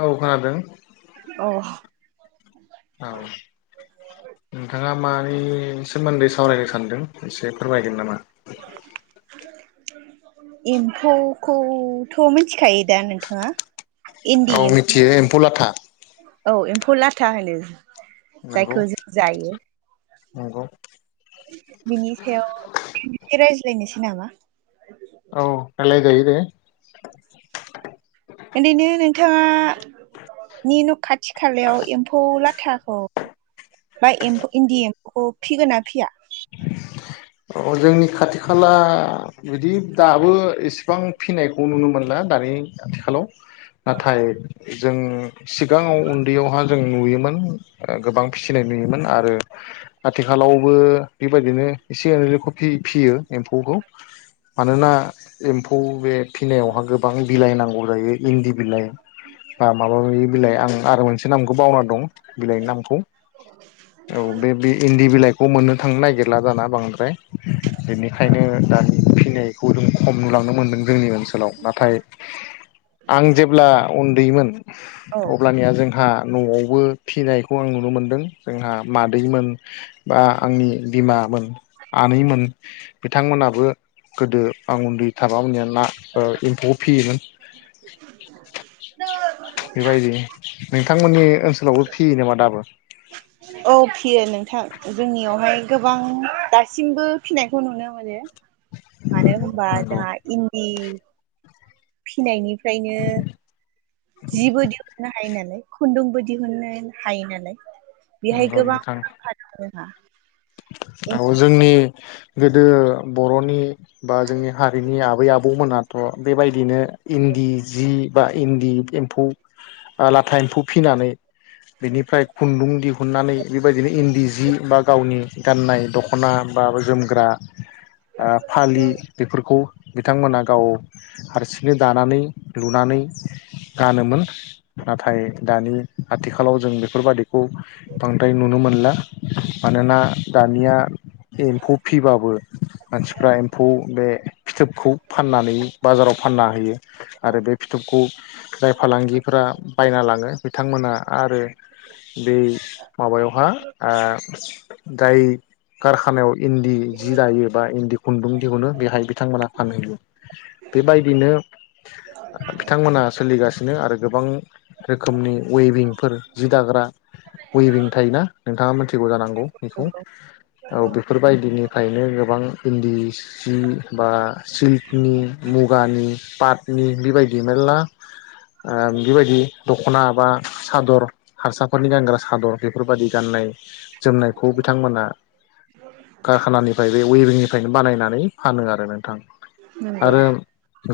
औ खोनादों अ औ नोंथाङा मानि सोमोन्दै सावरायनो सानदों एसे फोरमायगोन नामा [inaudible] एम्फौखौथ मिथिखायो दा नोंथाङा औ मिथियो एम्फौ लाथा औ एम्फौ लाथा होनो नंगौ जायखौ जों जायो नंगौ बिनि सायाव [unintelligible] रायलायनोसै नामा औ रायलाय [unintelligible] ओरैनो नोंथाङा नि न खाथि खालायाव एम्फौ लाथाखौ बा इन्दि एम्फौखौ फिगोन ना फिया अ जोंनि खाथि खाला बिदि दाबो एसेबां फिनायखौ नुनो मोनला दानि आथिखालाव नाथाय जों सिगाङाव उन्दैयावहा जों नुयो गोबां फिसिनाय नुयोमोन आरो आथिखालावबो बेबायदिनो [unintelligible] फियो एम्फौखौ मानोना एम्फौ बे फिनायावहाय गोबां बिलाइ नांगौ जायो इन्दि बिलाइ बा माबा माबि बिलाइ आं आरो मोनसे नामखौ बावना दं बिलाइनि नामखौ औ बे बे इन्दि बिलाइ बेखौ मोननो थांनो नागिरला दाना बां द्राय बेनिखायनो दानि फिनायखौ जों खम नुलांनो मोनदों जोंनि ओनसोलाव नाथाय आं जेब्ला उन्दैमोन, औ अब्लानिया जों जोंहा न'आवबो फिनायखौ आं नुनो मोनदों जोंहा मादैमोन बा आंनि बिमामोन, आनैमोन बिथांमोनाबो गोदो आं उन्दै थाबा मोननिया ना ओ एम्फौखौ फियोमोन बेबायदि नोंथांमोननि ओनसोलावबो फियो नामा दाबो? औ फियो नोंथां जोंनियावहाय गोबां दासिमबो फिनायखौ नुनो मोनो मानो होमबा नंगौ जोंहा इन दि फिनायनि फ्रायनो जिबो दिहुनना हायो नालाय खुन्दुंबो दिहुननो हायो नालाय, बिहाय नंगौ गोबां नोंथां खाद रोङा, औ जोंनि होह गोदो बर'नि बा जोंनि हारिनि आबै आब बौमोनाथ' बेबायदिनो इन्दि जि बा इन्दि एम्फौ आ लाथा एम्फौ फिनानै बेनिफ्राय खुन्दुं दिहुननानै बेबायदिनो इन्दि जि बा गावनि गाननाय दख'ना बा जोमग्रा ओ फालि बेफोरखौ बिथांमोना गाव हारसिंनो दानानै लुनानै गानोमोन नाथाय दानि आथिखालाव जों बेफोरबादि बौ बांद्राय नुनो मोनला मानोना दानिया एम्फौ फिबाबो मानसिफ्रा एम्फौ बे फिथोबखौ फाननानै बाजाराव फानना हैयो आरो बे फिथोबखौ जाय फालांगिफोरा बायना लाङो बिथांमोनहा आरो बे माबायावहा ओ जाय कारखानायाव इन्दि जि दायो बा इन्दि खुन्दुं दिहुनो बेहाय बिथांमोनहा फानहैयो बेबायदिनो ओ बिथांमोना सोलिगासिनो आरो गोबां रोखोमनि वेभिंफोर जि दाग्रा वेभिं थायोना नोंथाङा मिथिगौ जानांगौ बेखौ औ बेफोरबायदिनिफ्रायनो गोबां इन्दि जि सि बा सिल्कनि मुगानि पाट नि बेबायदि मेर्ला ओ बेबायदि दख'ना बा सादर हारसाफोरनि गानग्रा सादर बेफोरबायदि गाननाय जोमनाय बिथांमोना कारखानानिफ्राय बे वेभ इबिंनिफ्रायनो बानायनानै फानो आरो नोंथां जोंहा नंगौ आरो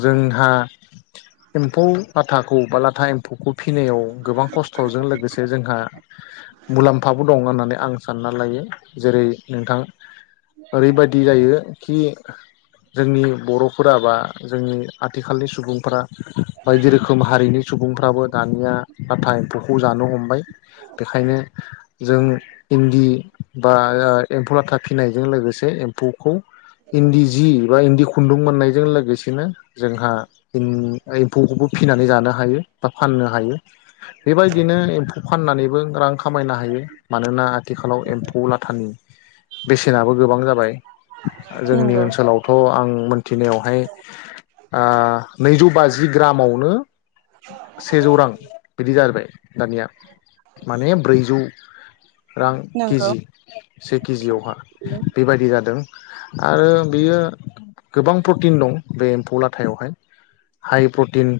जों एम्फौ लाथाखौ बा लाथा एम्फौखौ फिनायाव गोबां खस्थ'जों लोगोसे जोंहा मुलाम्फाबो दं होननानै आं सानना लायो जेरै नोंथां ओरैबादि जायो खेग जोंनि बर'फोरा बा जोंनि आथिखालनि सुबुंफोरा बायदि रोखोम हारिनि सुबुंफ्राबो दानिया लाथा एम्फौखौ जानो हमबाय बेखायनो जों नि बाया एमफौलाथा फि नायजों लोगोसे एम्फौखौ इन्दि जि बा इन्दि खुन्दुं मोननायजों लोगोसेनो जोंहा ओम एम्फौखौबो फिनानै जानो हायो बा फाननो हायो बेबायदिनो एम्फौ फाननानैबो रां खामायनो हायो मानोना थिखालाव एम्फौ लाथानि बेसेनाबो गोबां जाबाय आरो जोंनि नंगौ ओनसोलावथ' आं मोनथिनायावहाय आ नैजौ बाजि ग्रामावनो सेजौ रां बिदि जाहैबाय। दानिया माने ब्रैजौ रां नंगौ केजि से केजियावहा बेबायदि जादों, आरो बेयो गोबां प्रटिन दं बे एम्फौ लाथायावहाय हाइ प्रटिन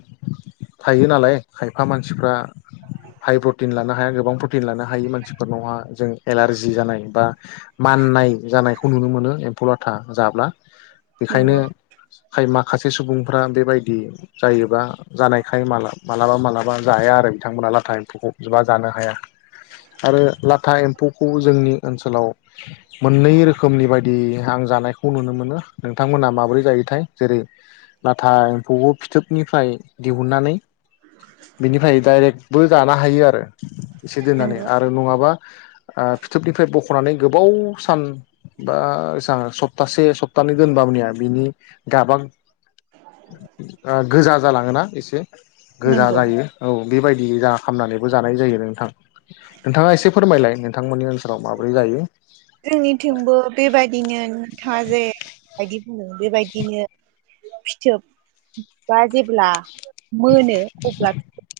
थायो नालाय खायफा मानसिफ्रा हाइ प्रटिन लानो हाया गोबां प्रटिन लानो हायो मानसि फोरनावहा, जों एलारजि जानाय बा, माननाय जानायखौ नुनो मोनो एम्फौला आथा जाब्ला बेखायनो नंगौ खाय मा? खासे सुबुंफ्रा बेबायदि जायोबा जानायखाय मालाबा मालाबा जाया आरो बिथांमोना लाथा एम्फौखौ जोबा जानो हाया आरो ला लाथा एम्फौखौ जोंनि ओनसोलाव मोननै रोखोमनि बायदि आं जानायखौ नुनो मोनो नोंथांमोनहा माबोरै जायोथाय जेरै लाथा एम्फौखौ फिथोबनिफ्राय दिहुननानै बेनिफ्राय डाइरेक्टबो जानो हायो आरो एसे दोननानै नंगौ आरो नङाबा, ओ फिथोबनिफ्राय बख'नानै गोबाव सान बा जां सप्तासे सप्तानै दोनबा मनिया बिनि गाबा, आ गोजा जालाङोना एसे गोजा नंगौ जायो औ बेबायदि जा खामनानैबो जानाय जायो नोंथां नोंथाङा एसे फोरमायलाय नोंथां मोननि ओन जोंनिथिंबो बेबायदिनो थाजे बादि बेबायदिनो फिथोब बा जेब्ला, मोनो अब्ला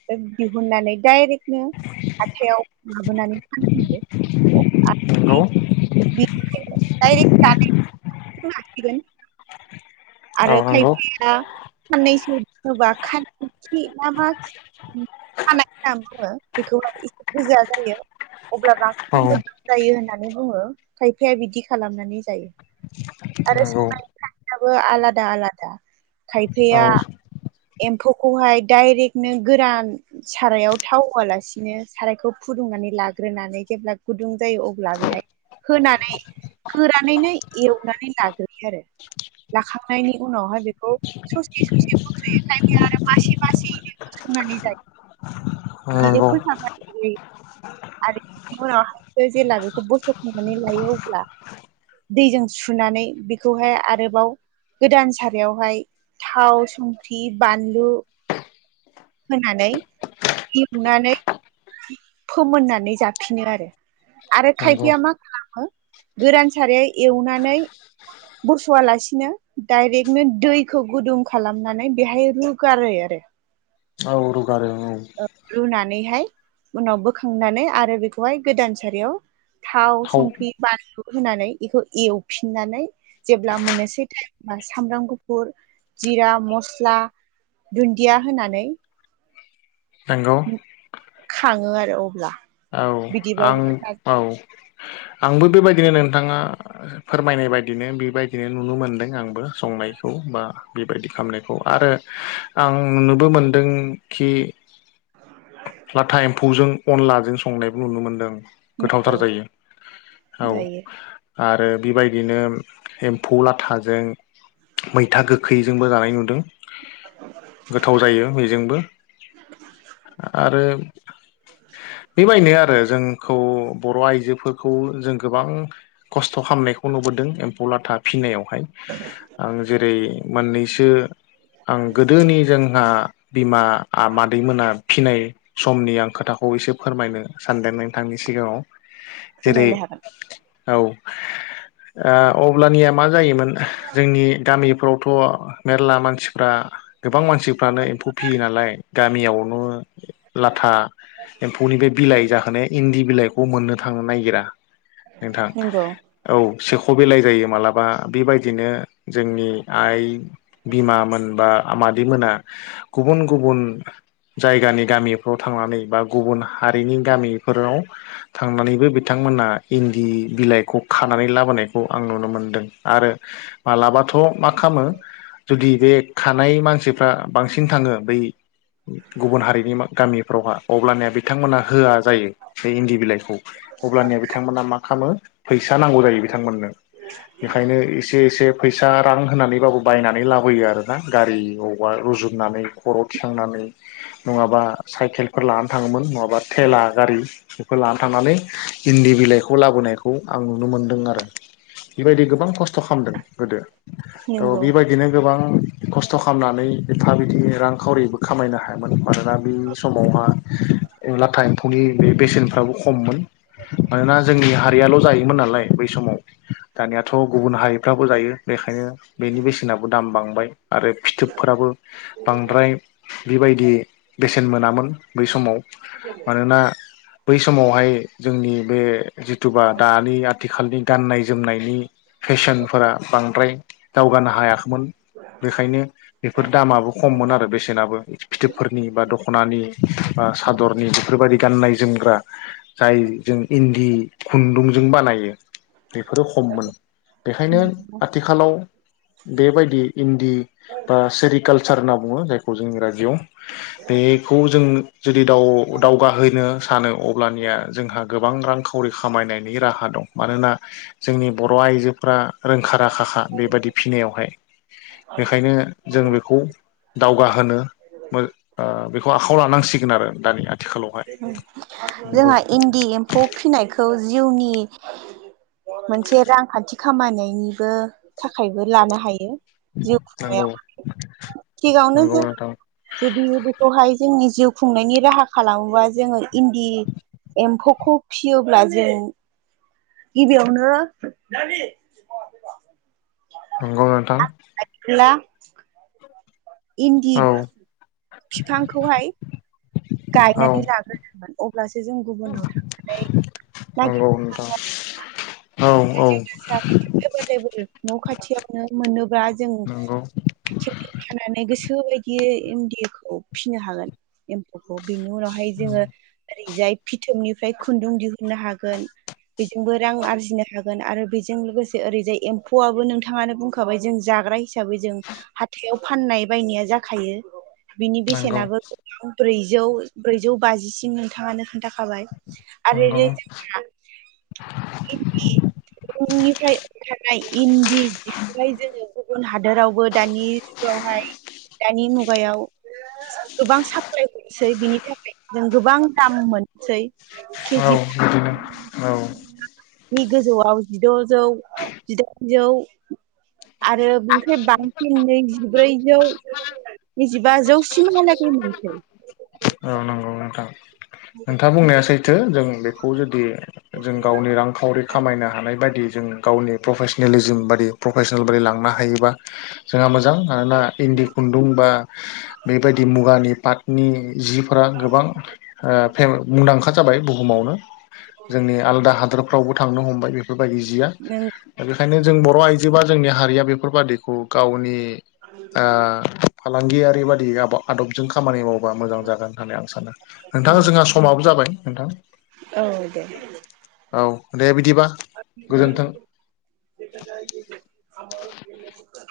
[unintelligible] दिहुननानै डाइरेक्टनो हाथायाव लाबोनानै फानहैयो, नंगौ [unintelligible] कारेक जानाय [unintelligible] औ आरो नंगौ खायफाया साननैसो बुङोबा खान्थि मा [unintelligible] खानाय होनना बुङो बेखौ एसे गोजा, [unintelligible] अब्ला औ बांसिनबो जायो होना बुङो खायफाया बिदि खालामनानै जायो। नंगौ आरो [unintelligible] आलादा आलादा खायफाया औ एम्फौखौहाय डाइरेक्टनो गोरान सारायाव थाव होआलासिनो सारायखौ फुदुंनानै लाग्रोनानै जेब्ला गुदुं जायो अब्ला बेहाय होनानै होनानैनो एवनानै लाग्रो। आरो लाखांनायनि उनावहाय बेखौ ससेे ससेे बुथ'यैखाय बे आरो मासे मासि बे संनानै जायो। बिदि नंगौ फोसाबनानै जायो। आरो बिनि उनावहाय जेला बेखौ बस' खांनानै लायो अब्ला दैजों सुनानै बेखौहाय आरोबाव गोदान सारायावहाय थाव संख्रि बानलु होनानै एवनानै फोमोननानै जाफिनो आरो। आरो नंगौ खायफया मा खालामो गोरान सारै एवनानै बस'आलासिनो डायरेक्टनो दैखौ गुदुं खालामनानै बेहाय रुगारो आरो। औ आरो औ नैहाय उनाव बोखांनानै आरो बेखौहाय गोदान सारियाव थाव संख्रि बानलु होनानै बेखौ एवफिननानै जेब्ला मोननोसै टाइम सामब्राम गुफुर जिरा मस्ला दुन्दिया होनानै नंगौ खाङो आरो। अब्ला औ आं बिदिबाबो औ आंबो बेबायदिनो नोंथाङा फोरमायनाय बायदिनो बेबायदिनो नुनो मोनदों आंबो संनायखौ बा बेबायदि खालामामनायखौ आरो आं नुनोबो मोनदों खि लाथा एम्फौजों अनलाजों संनायबो नुनो मोन्दों। गोथावथार नंगौ जायो। औ जायो आरो बेबायदिनो एम्फौ लाथाजों मैथा गोखैजोंबो जानाय नुदों। गोथाव जायो बेजोंबो आरो [inaudible] बेबायनो आरो जोंखौ बर' आइजोफोरखौ जों गोबां खस्थ' खालामनायखौ नुबोदों एम्फौ लाथा फिनायाव हाय आं जेरै मोननैसो आं गोदोनि जोंहा बिमा मादैमोना फिनाय समनि आं खोथाखौ एसे फोरमायनो सानदों नोंथांनि सिगाङाव जेरै फोरमायनो हागोन औ ओ अब्लानिया मा जायोमोन जोंनि गामिफ्रावथ मेरला मानसिफ्रा गोबां मानसिफ्रानो एम्फौ फियो नालाय गामियाव [unintelligible] लाथा एम्फौनि बे बिलाइ जाहोनाय इन्दि बिलाइखौ मोननो थांनो नागिरा नोंथां नंगौ औ सेख बिलाइ जायो मालाबा बेबायदिनो जोंनि आइ बिमा मोनबा मादैमोना गुबुन गुबुन जायगानि गामिफ्राव थांनानै बा गुबुन हारिनि गामिफोराव थांनानैबो बिथांमोनहा इन्दि बिलाइखौ खानानै लाबोनायखौ आं नुनो मोनदों आरो मालाबाथ मा खालामो जुदि बे खानाय मानसिफ्रा बांसिन थाङो बै गुबुन हारिनि गामिफ्रावहा अब्लानिया बिथांमोना होआ जायो बे इन्दि बिलाइखौ अब्लानिया बिथांमोना मा खालामो? फैसा नांगौ जायो। बिथांमोननो बेखायनो एसे एसे फैसा रां होनानैबाबो बायनानै लाबोयो आरोना गारि अवबा रुजुननानै खर आव थिखांनानै नङाबा साइकेल फोर लाना थाङोमोन नङाबा थेला गारि बेफोर लानानै थांनानै इन्दि बिलाइखौ लाबोनायखौ आं नुनो मोनदों आरो बेबायदि गोबां खस्थ खालामदों गोदो। थ नंगौ बेबायदिनो गोबां खस्थ खालामनानै एफा बिदि रांखावरिबो खामायनो हायामोन मानोना बे समाव बे बेसेनफ्राबो खममोन मानोना जोंनि हारियाल जायो। मोन नालाय बै समाव दानियाथ गुबुन हारिफ्राबो जायो। बेखायनो बेनि बेसेनाबो दाम बांबाय आरो फिथोबफोराबो बांद्राय बेबायदि बेसेन मोनामोन। बै समाव मानोना बै समावहाय जोंनि बे जिथुबा दानि आथिखालनि गाननाय जोमनायनि फेशनफोरा बांद्राय दावगानो हायाखैमोन बेखायनो बेफोर दामाबो खममोन आरो बेसेनाबो फिथोबफोरनि बा दख खनानि बा सादरनि बेफोरबायदि गाननाय जोमग्रा जाय जों इन्दि खुन्दुंजों बानायो। बेफोरो खममोन बेखायनो आथिखालाव बेबायदि इन्दि बा सेरिकालसारनाव बुङो जायखौ जोंनि रायजोआव बे जों जुदि दाव दावगाहोनो सानो अब्लानिया जोंहा गो गोबां रांखावरि खामायनायनि राहा दं मानोना जोंनि बर आइजोफोरा रोंखा राखाखा बेबायदि फिनायावहाय बेखायनो जों बेखौ दावगा होनो मो ओ बेखौ लानांसिगोन आरो [unintelligible] नंगौ जोंहा इन्दि एम्फौ फिनायखौ जिउनि मोनसे रांखान्थि खामायनायनि बो थाखायबो लानो हायो जिउ नंगौ खुंनायाव [unintelligible] नंगौ जों नोंथां जुदि बेखौहाय जोंनि जिउ खुंनायनि राहा खालामोबा जोङो इन्दि एम्फौखौ फियोब्ला जों गिबियावनो नंगौ नोंथां [unintelligible] इन्दि औ फिफांखौहाय औ गायनानै लाग्रो नांगोन अब्लासो जों गुबुनाव थांनानै नंगौ नोंथां नागिरनांनाय औ औ नङा जोंहा एबोल लेबोल न खाथियावनो मोनोब्ला जों नंगौ खाथियावनो थानानै गोसो बायदियै [unintelligible] फिसिनो हागोन [unintelligible] बेनि उनावहाय जोङो ओरैजाय फिथोबनि फ्राय खुन्दुं दिहुननो हागोन बेजोंबो रां आरजिनो हागोन आरो बेजों लोगोसे ओरैजाय एम्फौआबो नोंथाङानो बुंखाबाय जों जाग्रा हिसाबै जों हाथायाव फाननाय बायनाया जाखायो बिनि नंगौ बेसेनाबो ब्रैजौ ब्रैजौ बाजिसिम नोंथाङानो खोन्था खाबाय नंगौ आरो [unintelligible] जोंहा [unintelligible] ओंखारनाय इन्दि जिखौहाय जोङो गुबुन हादोरावबो दानि जुगावहाय दानि मु मुगायाव गोबां सा फ्लाय हरसै बिनि थाखाय जों गोबां दाम मोनसै औ केजिनि बिदिनो औ नि गोजौआव जिद जौ जिदाइनजौ आरो [unintelligible] [unintelligible] बांसिन ब्रैजौ [unintelligible] जौसिम हालागै उम [inaudible] औ नंगौ नोंथां नोंथाङा बुंनाया सैथो जों बेखौ जुदि जों गावनि रांखावरि खामायनो हानाय बायदि जों गावनि प्रफेसनेलिजिम बादि प्रफेसनेल बायदि लांनो हायोब्ला जोंहा मोजां मोजां मानोना इन्दि खुन्दुं बा बेबायदि मुगानि पाटनि जिफोरा गोबां आ फें मुंदांखा खोथा जाबाय बुहुमावनो जोंनि आलादा हादोरफ्रावबो थांनो हमबाय बे बेफोरबायदि जिया दा बेखायनो जों बर' आइजो बा जोंनि हारिया बेफोरबादिखौ गावनि आ फालांगियारि बादि आबाद आदबजों खामानि मावबा जागोन होननानै आं सानो नोंथां नंगौ जोंहा समाबो जाबाय। नोंथां। औ दे। औ दे बि [unintelligible] [unintelligible]